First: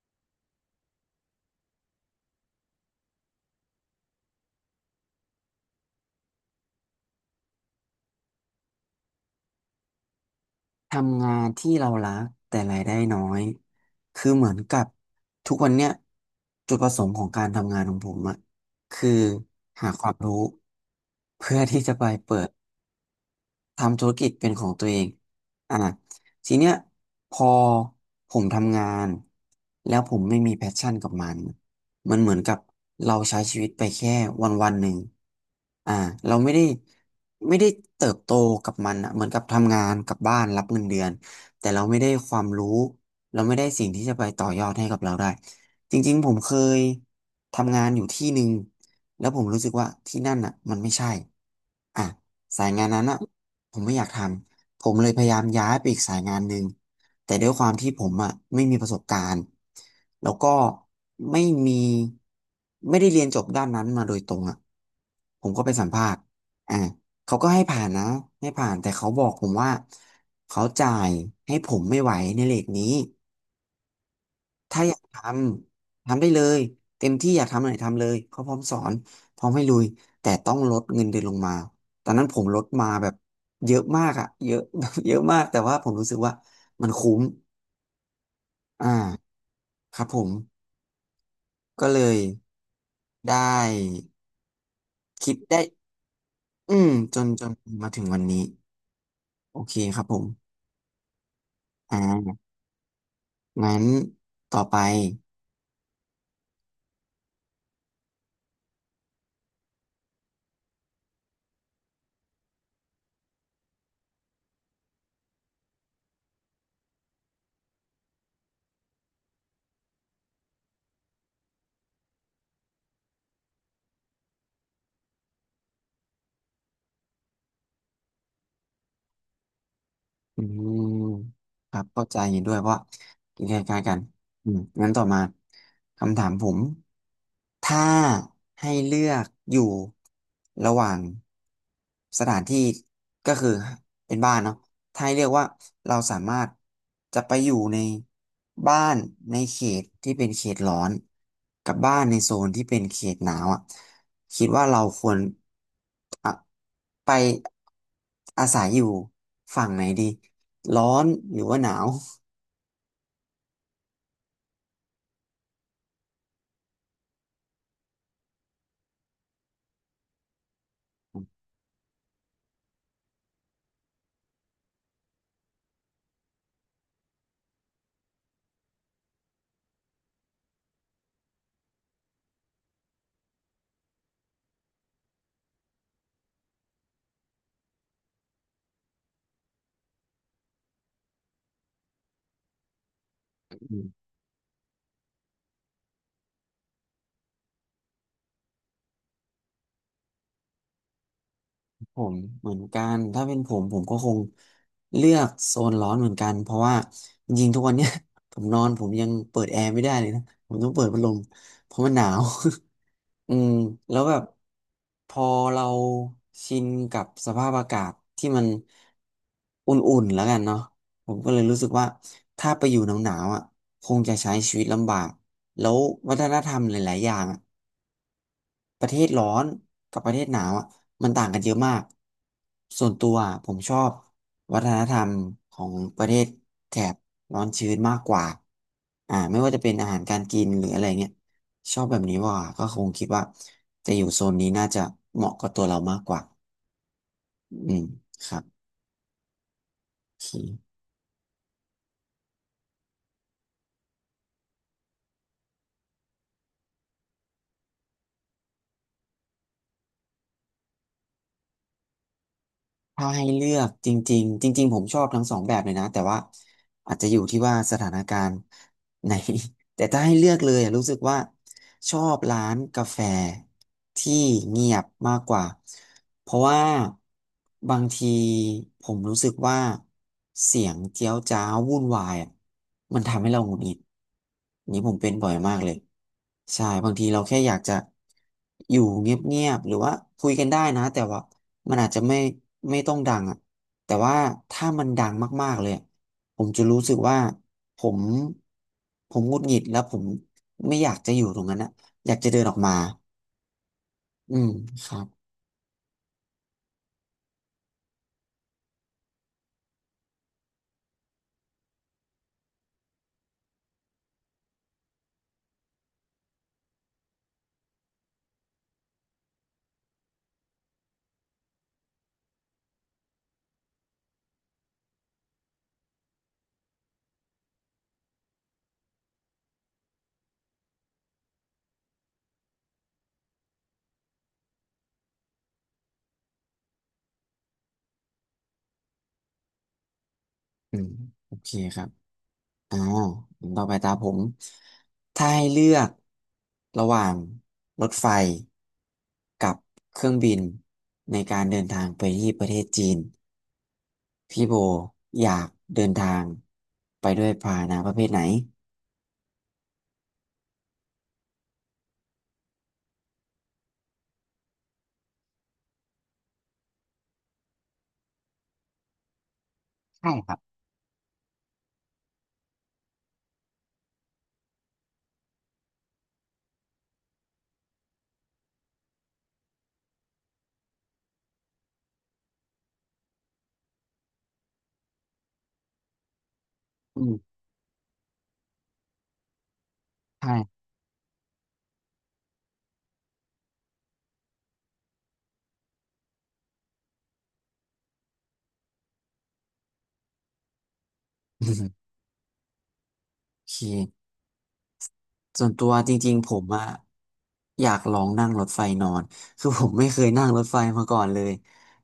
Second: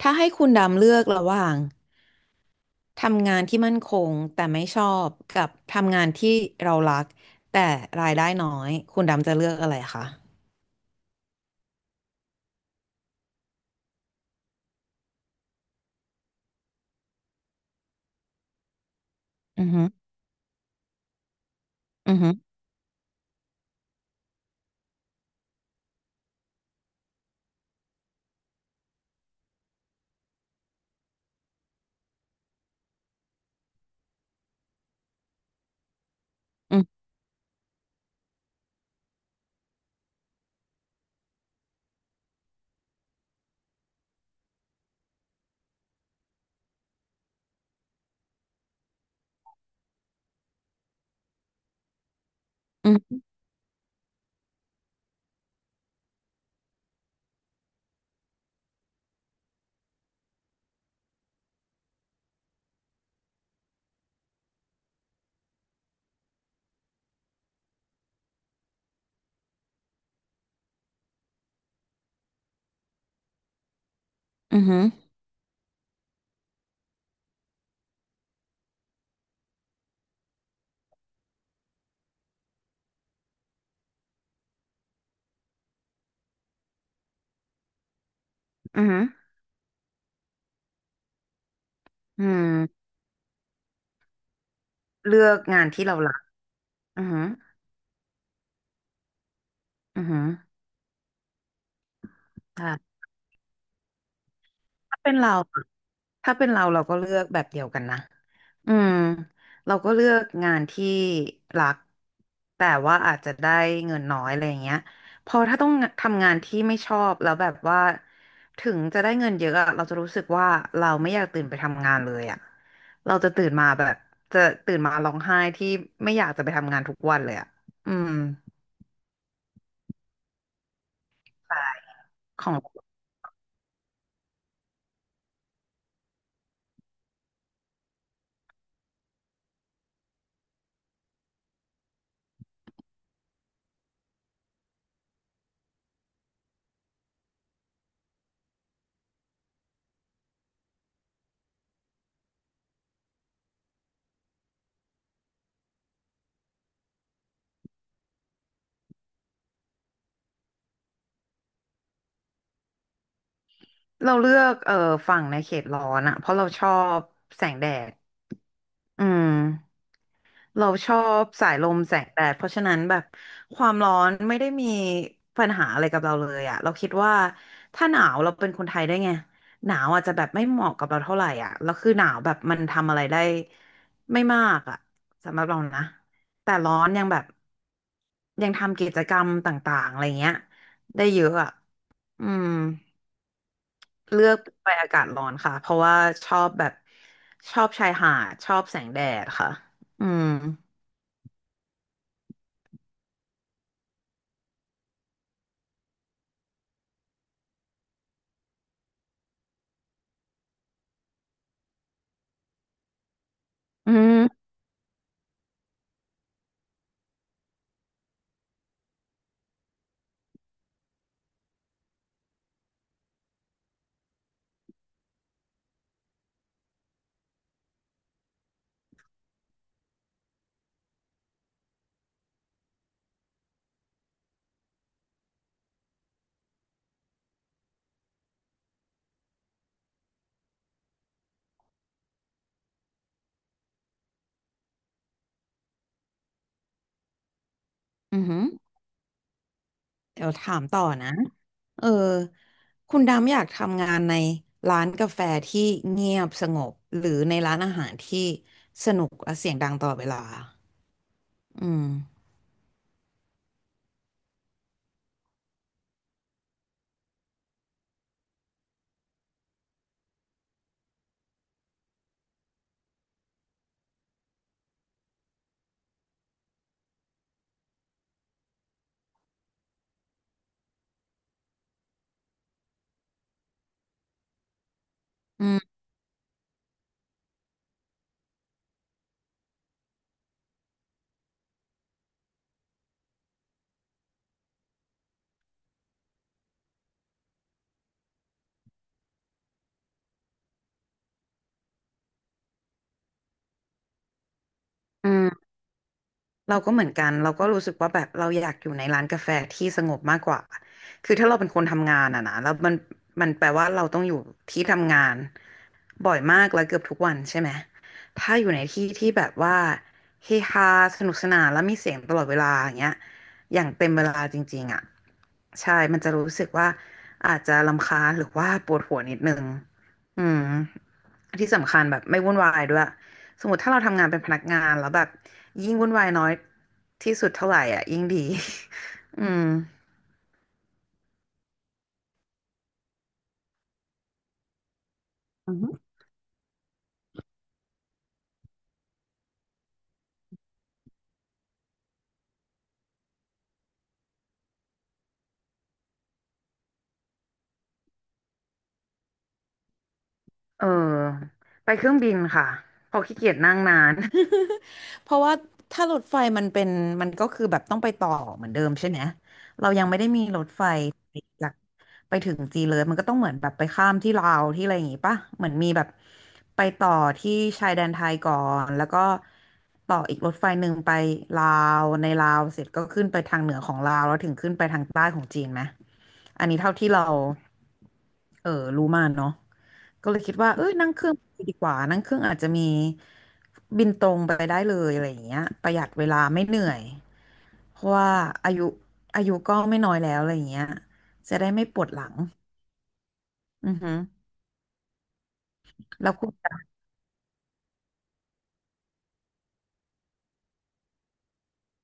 ถ้าให้คุณดำเลือกระหว่างทำงานที่มั่นคงแต่ไม่ชอบกับทำงานที่เรารักแต่รายได้น้อยคุณดำจะเลือกอะไรคะทำงานที่เรารักแต่รายได้น้อยคือเหมือนกับทุกวันเนี้ยจุดประสงค์ของการทำงานของผมอะคืออือฮึอหาความรู้เพื่อที่จะไปือฮึเปิอด ทำธุรกิจเป็นของตัวเองอ่ะทีเนี้ยพอผมทำงานแล้วผมไม่มีแพชชั่นกับมันมันเหมือนกับเราใช้ชีวิตไปแค่วันวันหนึ่งอ่าเราไม่ได้อือไม่ได้เติบโตกับมันอ่ะเหมือนกับทำงานกลับบ้านรับเงินเดือนแต่เราไม่ได้ความรู้เราไม่ได้สิ่งที่จะไปต่อยอดให้กับเราได้ จริงๆผมเคยทำงานอยู่ที่หนึ่งแล้วผมรู้สึกว่าที่นั่นอ่ะมันไม่ใช่อ่ะสายงานอือนั้นอ่ะ ผมไม่อยากทำ ผมเลยพยายามย้ายไปอีกสายงานหนึ่งแต่ด้วยความที่ผมอ่ะไม่มีประสบการณ์ แล้วก็ไม่มีไม่ได้เรียนจบด้านนั้นมาโดยตรงอ่ะผมก็ไปสัมภาษณ์อ่าเขาก็ให้ผ่านนะให้ผ่าน แต่เขาบอกผมว่าเขาจ่ายให้ผมไม่ไหวในเลทนี้ อือืถ้าออยากทำทำได้เลยเต็มที่อยากทำอะไรทำเลยเขาพร้อมสอนพร้อมให้ลุยแต่ต้องลดเงินเดือนลงมาตอนนั้นผมลดมาแบบเยอะมากอะเยอะ แบบเยอะมากแต่ว่าผมรู้สึกว่ามันคุ้มอ่ือือาครับผมก็เลยืมได้เลือคิดกได้งานที่เรารักอืมอือจฮึอนจนมาถึงวันนี้โอเคคืรัอบผฮึมอ่าใช่ งั้นต่อไป ถ้าเป็นเราอะถ้าเป็นเราเราก็เลือกแบบเดียวกันนะอืมเราก็เลือกงานที่รักแต่ว่าอาจจะได้เงินน้อยอะไรอย่างเงี้ยพอถ้าต้องทำงานที่ไม่ชอบแล้วแบบว่าถึงจะได้เงินเยอะอะเราจะรู้สึกว่าเราไม่อยากตื่นไปทำงานเลยอะเราจะตื่นมาแบบจะตื่นมาร้องไห้ที่ไม่อยากจะไปทำงานทุกวันเลยอะอืมอืมครับเข้าใจเห็นขอด้วยงเพราะว่าใกนคล้ายๆกันอืมงั้นต่อมาคำถามผม ถ้าให้เลือกอยู่ระหว่างสถานที่ก็คือเป็นบ้านเนาะถ้าให้เลือกว่าเราสามารถจะไปอยู่ในบ้านในเขตที่เป็นเขตร้อนกับบ้านในโซนที่เป็นเขตหนาวอ่ะคิดว่าเราควรอะไปอาศัยอยู่ฝั่งไหนดีร้อนหรือว่าหนาว เราเลือกฝั่งในเขตร้อนอะเพราะเราชอบแสงแดดอืม เราชอบสายลมแสงแดดเพราะฉะนั้นแบบความร้อนไม่ได้มีปัญหาอะไรกับเราเลยอะเราคิดว่าถ้าหนาวเราเป็นคนไทยได้ไงหนาวอาจจะแบบไม่เหมาะกับเราเท่าไหร่อ่ะแล้วคือหนาวแบบมันทำอะไรได้ไม่มากอ่ะสำหรับเรานะแต่ร้อนยังแบบยังทำกิจกรรมต่างๆอะไรเงี้ยได้เยอะอ่ะอืมเลือกไปอากาศร้อนค่ะเพราะว่าชอบแบบชอบชายหาดชอบแสงแดดค่ะอืมผมเหมือนกันถ้าเป็นผมผมก็คงเลือกโซนร้อนเหมือนกันเพราะว่าจริงๆทุกวันเนี้ย ผมนอนผมยังเปิดแอร์ไม่ได้เลยนะผมต้องเปิดพัดลมเพราะมันหนาว อืมอืแล้วแบบม พอเราชินกับสภาพอากาศที่มันอุ่นๆแล้วกันเนาะผมก็เลยรู้สึกว่าถ้าไปอยู่หนาวๆอ่ะคงจะใช้ชีวิตลำบากแล้ววัฒนธรรมหลายๆอย่างอะ ประเทศร้อนกับประเทศหนาวอ่ะมันต่างกันเยอะมากส่วนตัวอะผมชอบวัฒนธรรมของประเทศแถบร้อนชื้นมากกว่าอ่าไม่ว่าจะเป็นอาหารการกินหรืออะไรเงี้ยชอบแบบนี้ว่าก็คงคิดว่าจะอยู่โซนนี้น่าจะเหมาะกับตัวเรามากกว่าอืมอือครัหือบโอเดี๋เยวถามคต่อนะเออคุณดำอยากทำงานในร้านกาแฟที่เงียบสงบหรือในร้านอาหารที่สนุกและเสียงดังตลอดเวลาอืมถ้าให้เลือกจริงๆจริงๆผมชอบทั้งสองแบบเลยนะแต่ว่า อาจจะอยู่ที่ว่าสถานการณ์ไหน แต่ถ้าให้เลือกเลยอะรู้สึกว่าชอบร้านกาแฟที่เงียบมากกว่า เพราะว่าบางทีผมรู้สึกว่าเสียงเจี๊ยวจ้าววุ่นวายอะมันทำให้เราหงุดหงิด นี่ผมเป็นบ่อยมากอเลยใช่บางทีเราแค่อยากจะอยู่เงียบๆหรือว่าคุยกันได้นะแต่ว่ามันอาจจะไม่ไม่ต้องดังอ่ะแต่ว่าถ้ามันดังมากๆเลย ผมจะรู้สึกว่าผมผมหงุดหงิดแล้วผมไม่อยากจะอยู่ตรงนั้นนะอยากจะเดินออกมาอืมครับืม เราก็เหมือนกันเราก็รู้สึกว่าแบบเราอยากอยู่ในร้านกาแฟที่สงบมากกว่าคือถ้าเราเป็นคนทำงานอะนะแล้วมันแปลว่าเราต้องอยู่ที่ทำงานบ่อยมากแล้วเกือบทุกวันใช่ไหมถ้าอยู่ในที่ที่แบบว่าเฮฮาสนุกสนานแล้วมีเสียงตลอดเวลาอย่างเงี้ยอย่างเต็มเวลาจริงๆอะใช่มันจะรู้สึกว่าอาจจะรำคาญหรือว่าปวดหัวนิดนึงอืม ที่สำคัญแบบไม่วุ่นวายด้วยสมมติถ้าเราทำงานเป็นพนักงานแล้วแบบยิ่งวุ่นวายน้อยที่สุดเท่าไหร่อ่ะยิ่งดี อืม อืมโอเคครับอ่าต่อไปตาผมถ้าให้เลือกระหว่างรถไฟกับเครื่องบินในการเดินทางไปที่ประเทศจีนพี่โบอยากเดินทางไปด้วยพาหนะประเภทไหนเออไปเครื่องบินค่ะเพอขี้เกียจนั่งนาน เพราะว่าถ้ารถไฟมันเป็นมันก็คือแบบต้องไปต่อเหมือนเดิมใช่ไหมเรายังไม่ได้ใช่มีครับรถไฟจากไปถึงจีนเลยมันก็ต้องเหมือนแบบไปข้ามที่ลาวที่อะไรอย่างงี้ป่ะเหมือนมีแบบไปต่อที่ชายแดนไทยก่อนแล้วก็ต่ออีกรถไฟหนึ่งไปลาวในลาวเสร็จก็ขึ้นไปทางเหนือของลาวแล้วถึงขึ้นไปทางใต้ของจีนไหมอันนี้เท่าที่อืเรามเออรู้มาเนาะ ก็เลยใช่ คิดว่าเอ้ยนั่งเครื่องไปดีกว่า นั่งเครื่องอาจจะมีบินตรงไปได้เลยอะไรอย่างเงี้ยประหยัดเวลาไม่เหนื่อยเพราะว่าอายุอายุก็ไม่น้อยแล้วอะไรอย่างเงี้ยจะได้ไม่ ปวดหลังโอเค อือฮึส่วนตัวจแล้ริวงคุๆผณ มอะอยากลองนั่งรถไฟนอน คือผมไม่เคยนั่งรถไฟมาก่อนเลย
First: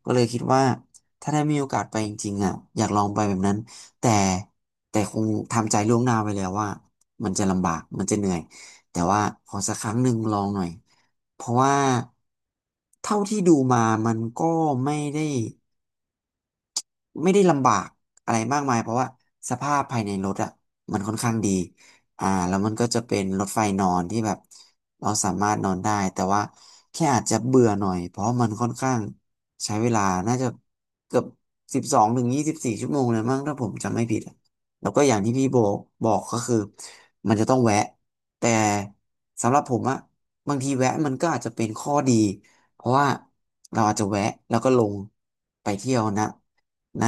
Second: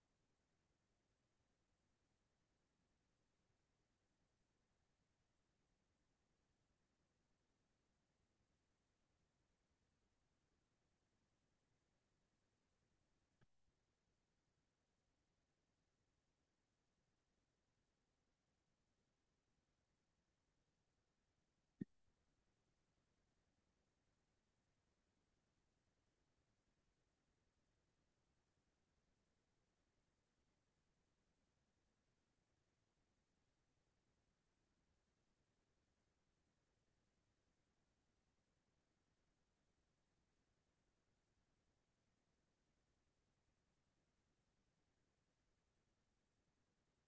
ก็เลยคิดว่าถ้าได้มีโอกาสไปจริงๆอะอยากลองไปแบบนั้น แต่แต่คงทำใจล่วงหน้าไว้แล้วว่ามันจะลำบากมันจะเหนื่อย แต่ว่าขอสักครั้งหนึ่งลองหน่อย เพราะว่าเท่าที่ดูมามันก็ไม่ได้ ไม่ได้ลำบากอะไรมากมายเพราะว่าสภาพภายในรถอ่ะมันค่อนข้างดีอ่าแล้วมันก็จะเป็นรถไฟนอนที่แบบเราสามารถนอนได้แต่ว่าแค่อาจจะเบื่อหน่อยเพราะมันค่อนข้างใช้เวลาน่าจะเกือบ12 ถึง 24 ชั่วโมงเลยมั้งถ้าผมจำไม่ผิดอะแล้วก็อย่างที่พี่โบบอกก็คือมันจะต้องแวะแต่สำหรับผมอะบางทีแวะมันก็อาจจะเป็นข้อดีเพราะว่าเราอาจจะแวะแล้วก็ลงไปเที่ยวนะ ณ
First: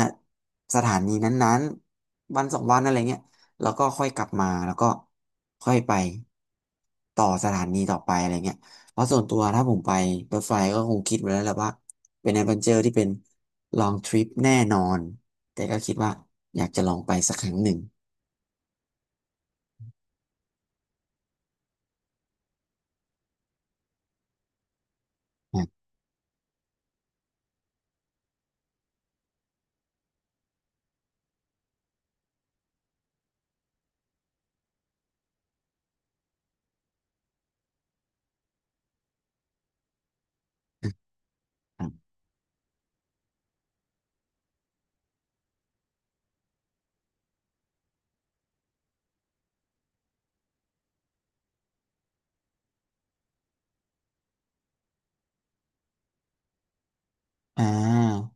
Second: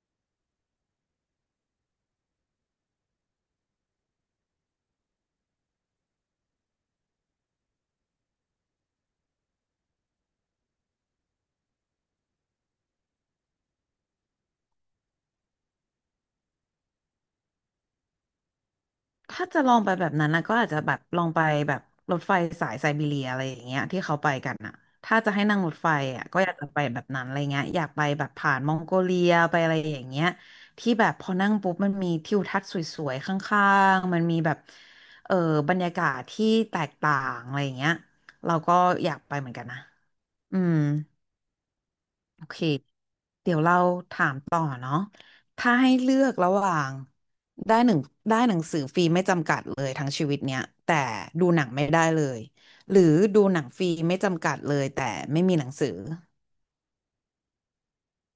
สถานีนั้นๆวันสองวันอะไรเงี้ยแล้วก็ค่อยกลับมาแล้วก็ค่อยไปต่อสถานีต่อไปอะไรเงี้ยเพราะส่วนตัวถ้าผมไปรถไฟก็คงคิดไว้แล้วแหละว่าเป็นแอดเวนเจอร์ที่เป็น long trip แน่นอนแต่ก็คิดว่าอยากจะลองไปสักครั้งหนึ่งถ้าจะลองไปแบบนั้นนะก็อาจจะแบบลองไปแบบรถไฟสายไซบีเรียอะไรอย่างเงี้ยที่เขาไปกันอ่ะถ้าจะให้นั่งนะรถไฟอ่ะก็อยากจะไปแบบนั้นอะไรเงี้ยอยากไปแบบผ่านมองโกเลียไปอะไรอย่างเงี้ยที่แบบพอนั่งปุ๊บมันมีทิวทัศน์สวยๆข้างๆมันมีแบบเออบรรยากาศที่แตกต่างอะไรอย่างเงี้ยเราก็อยากไปเหมือนกันนะอืม ครับโอเค เดี๋ยวเราถามต่อเนาะถ้าให้เลือกระหว่างได้หนึ่งได้หนังสือฟรีไม่จำกัดเลยทั้งชีวิตเนี้ยแต่ดูหนังไม่ได้เลยหรือดูหนังฟรีไม่จำกัดเลยแต่ไม่มีหนังสืออ่า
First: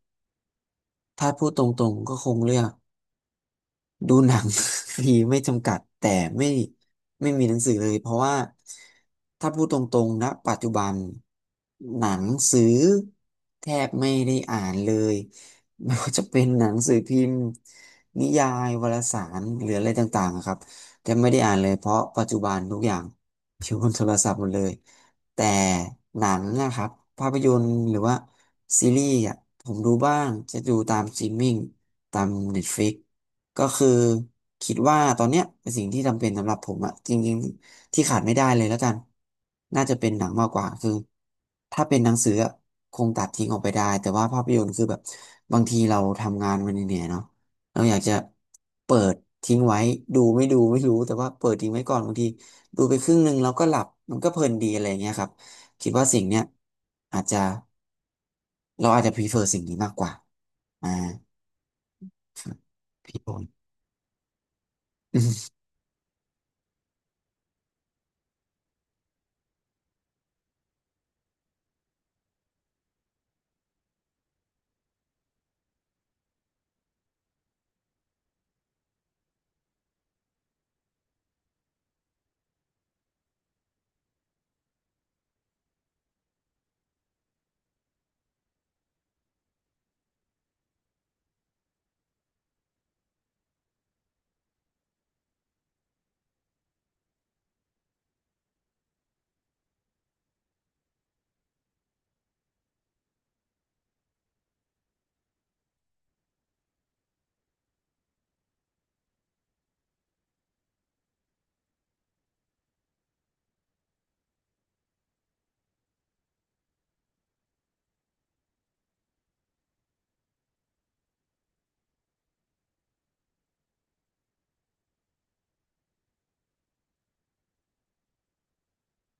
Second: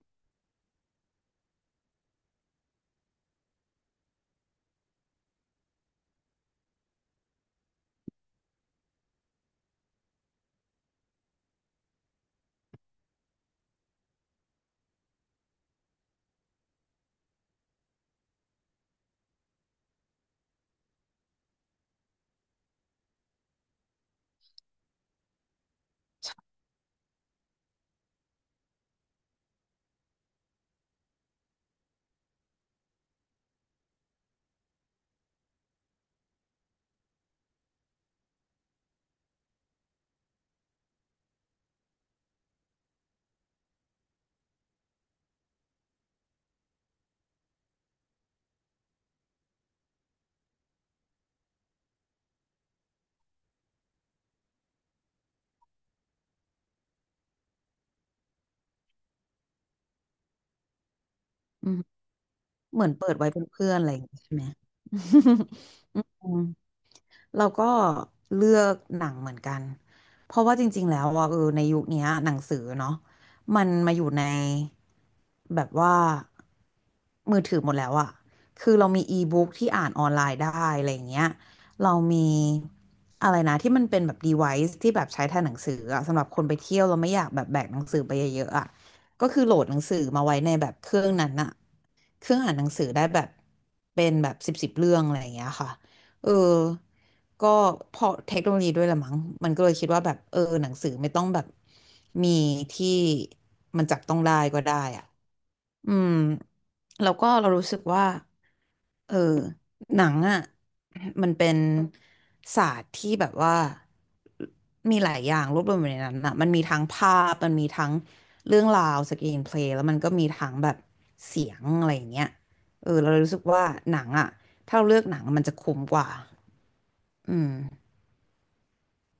ถ้าพูดตรงๆก็คงเลือก ดูหนัง ฟรีไม่จำกัดแต่ไม่ไม่มีหนังสือเลยเพราะว่าถ้าพูดตรงๆนะปัจจุบันหนังสือแทบไม่ได้อ่านเลยไม่ว่าจะเป็นหนังสือพิมพ์นิยายวารสารหรืออะไรต่างๆอะครับแทบไม่ได้อ่านเลยเพราะปัจจุบันทุกอย่างอยู่บนโทรศัพท์หมดเลยแต่หนังนะครับภาพยนตร์หรือว่าซีรีส์อ่ะผมดูบ้างจะดูตามสตรีมมิ่งตาม Netflix ก็คือคิดว่าตอนเนี้ยเป็นสิ่งที่จำเป็นสำหรับผมอะจริงๆที่ขาดไม่ได้เลยแล้วกันน่าจะเป็นหนังมากกว่าคือถ้าเป็นหนังสืออะคงตัดทิ้งออกไปได้แต่ว่าภาพยนตร์คือแบบบางทีเราทำงานมันเหนื่อยๆเนาะเราอยากจะเปิดทิ้งไว้ดูไม่ดูไม่รู้แต่ว่าเปิดทิ้งไว้ก่อนบางทีดูไปครึ่งหนึ่งแล้วก็หลับมันก็เพลินดีอะไรอย่างเงี้ยครับคิดว่าสิ่งเนี้ยอาจจะเราอาจจะ prefer สิ่งนี้มากกว่าอ่าอืมครับเหมือนเปิดพี่ไว้บอเป็นเพื่ลอนอะไรอย่างงี้ใช่ไหม อืมเราก็เลือกหนังเหมือนกันเพราะว่าจริงๆแล้วว่าเออในยุคเนี้ยหนังสือเนาะมันมาอยู่ในแบบว่า มือถือหมดแล้วอะคือเรามีอีบุ๊กที่อ่านออนไลน์ได้อะไรอย่างเงี้ยเรามีอะไรนะที่มันเป็นแบบ device ที่แบบใช้แทนหนังสืออะสำหรับคนไปเที่ยวเราไม่อยากแบบแบกหนังสือไปเยอะๆอะก็คือโหลดหนังสือมาไว้ในแบบเครื่องนั้นอะเครื่องอ่านหนังสือได้แบบเป็นแบบสิบสิบเรื่องอะไรอย่างเงี้ยค่ะเออก็เพราะเทคโนโลยีด้วยละมั้งมันก็เลยคิดว่าแบบเออหนังสือไม่ต้องแบบมีที่มันจับต้องได้ก็ได้อะ อืมแล้วก็เรารู้สึกว่าเออหนังอ่ะมันเป็นศาสตร์ที่แบบว่ามีหลายอย่างรวบรวมอยู่ในนั้นอ่ะมันมีทั้งภาพมันมีทั้งเรื่องราวสกรีนเพลย์แล้วมันก็มีทั้งแบบเสียงอะไรอย่างเงี้ยเออเราเรู้สึกว่าหนังอ่ะถ้าเราเลือกหนังมันจะคุ้มกว่าอืม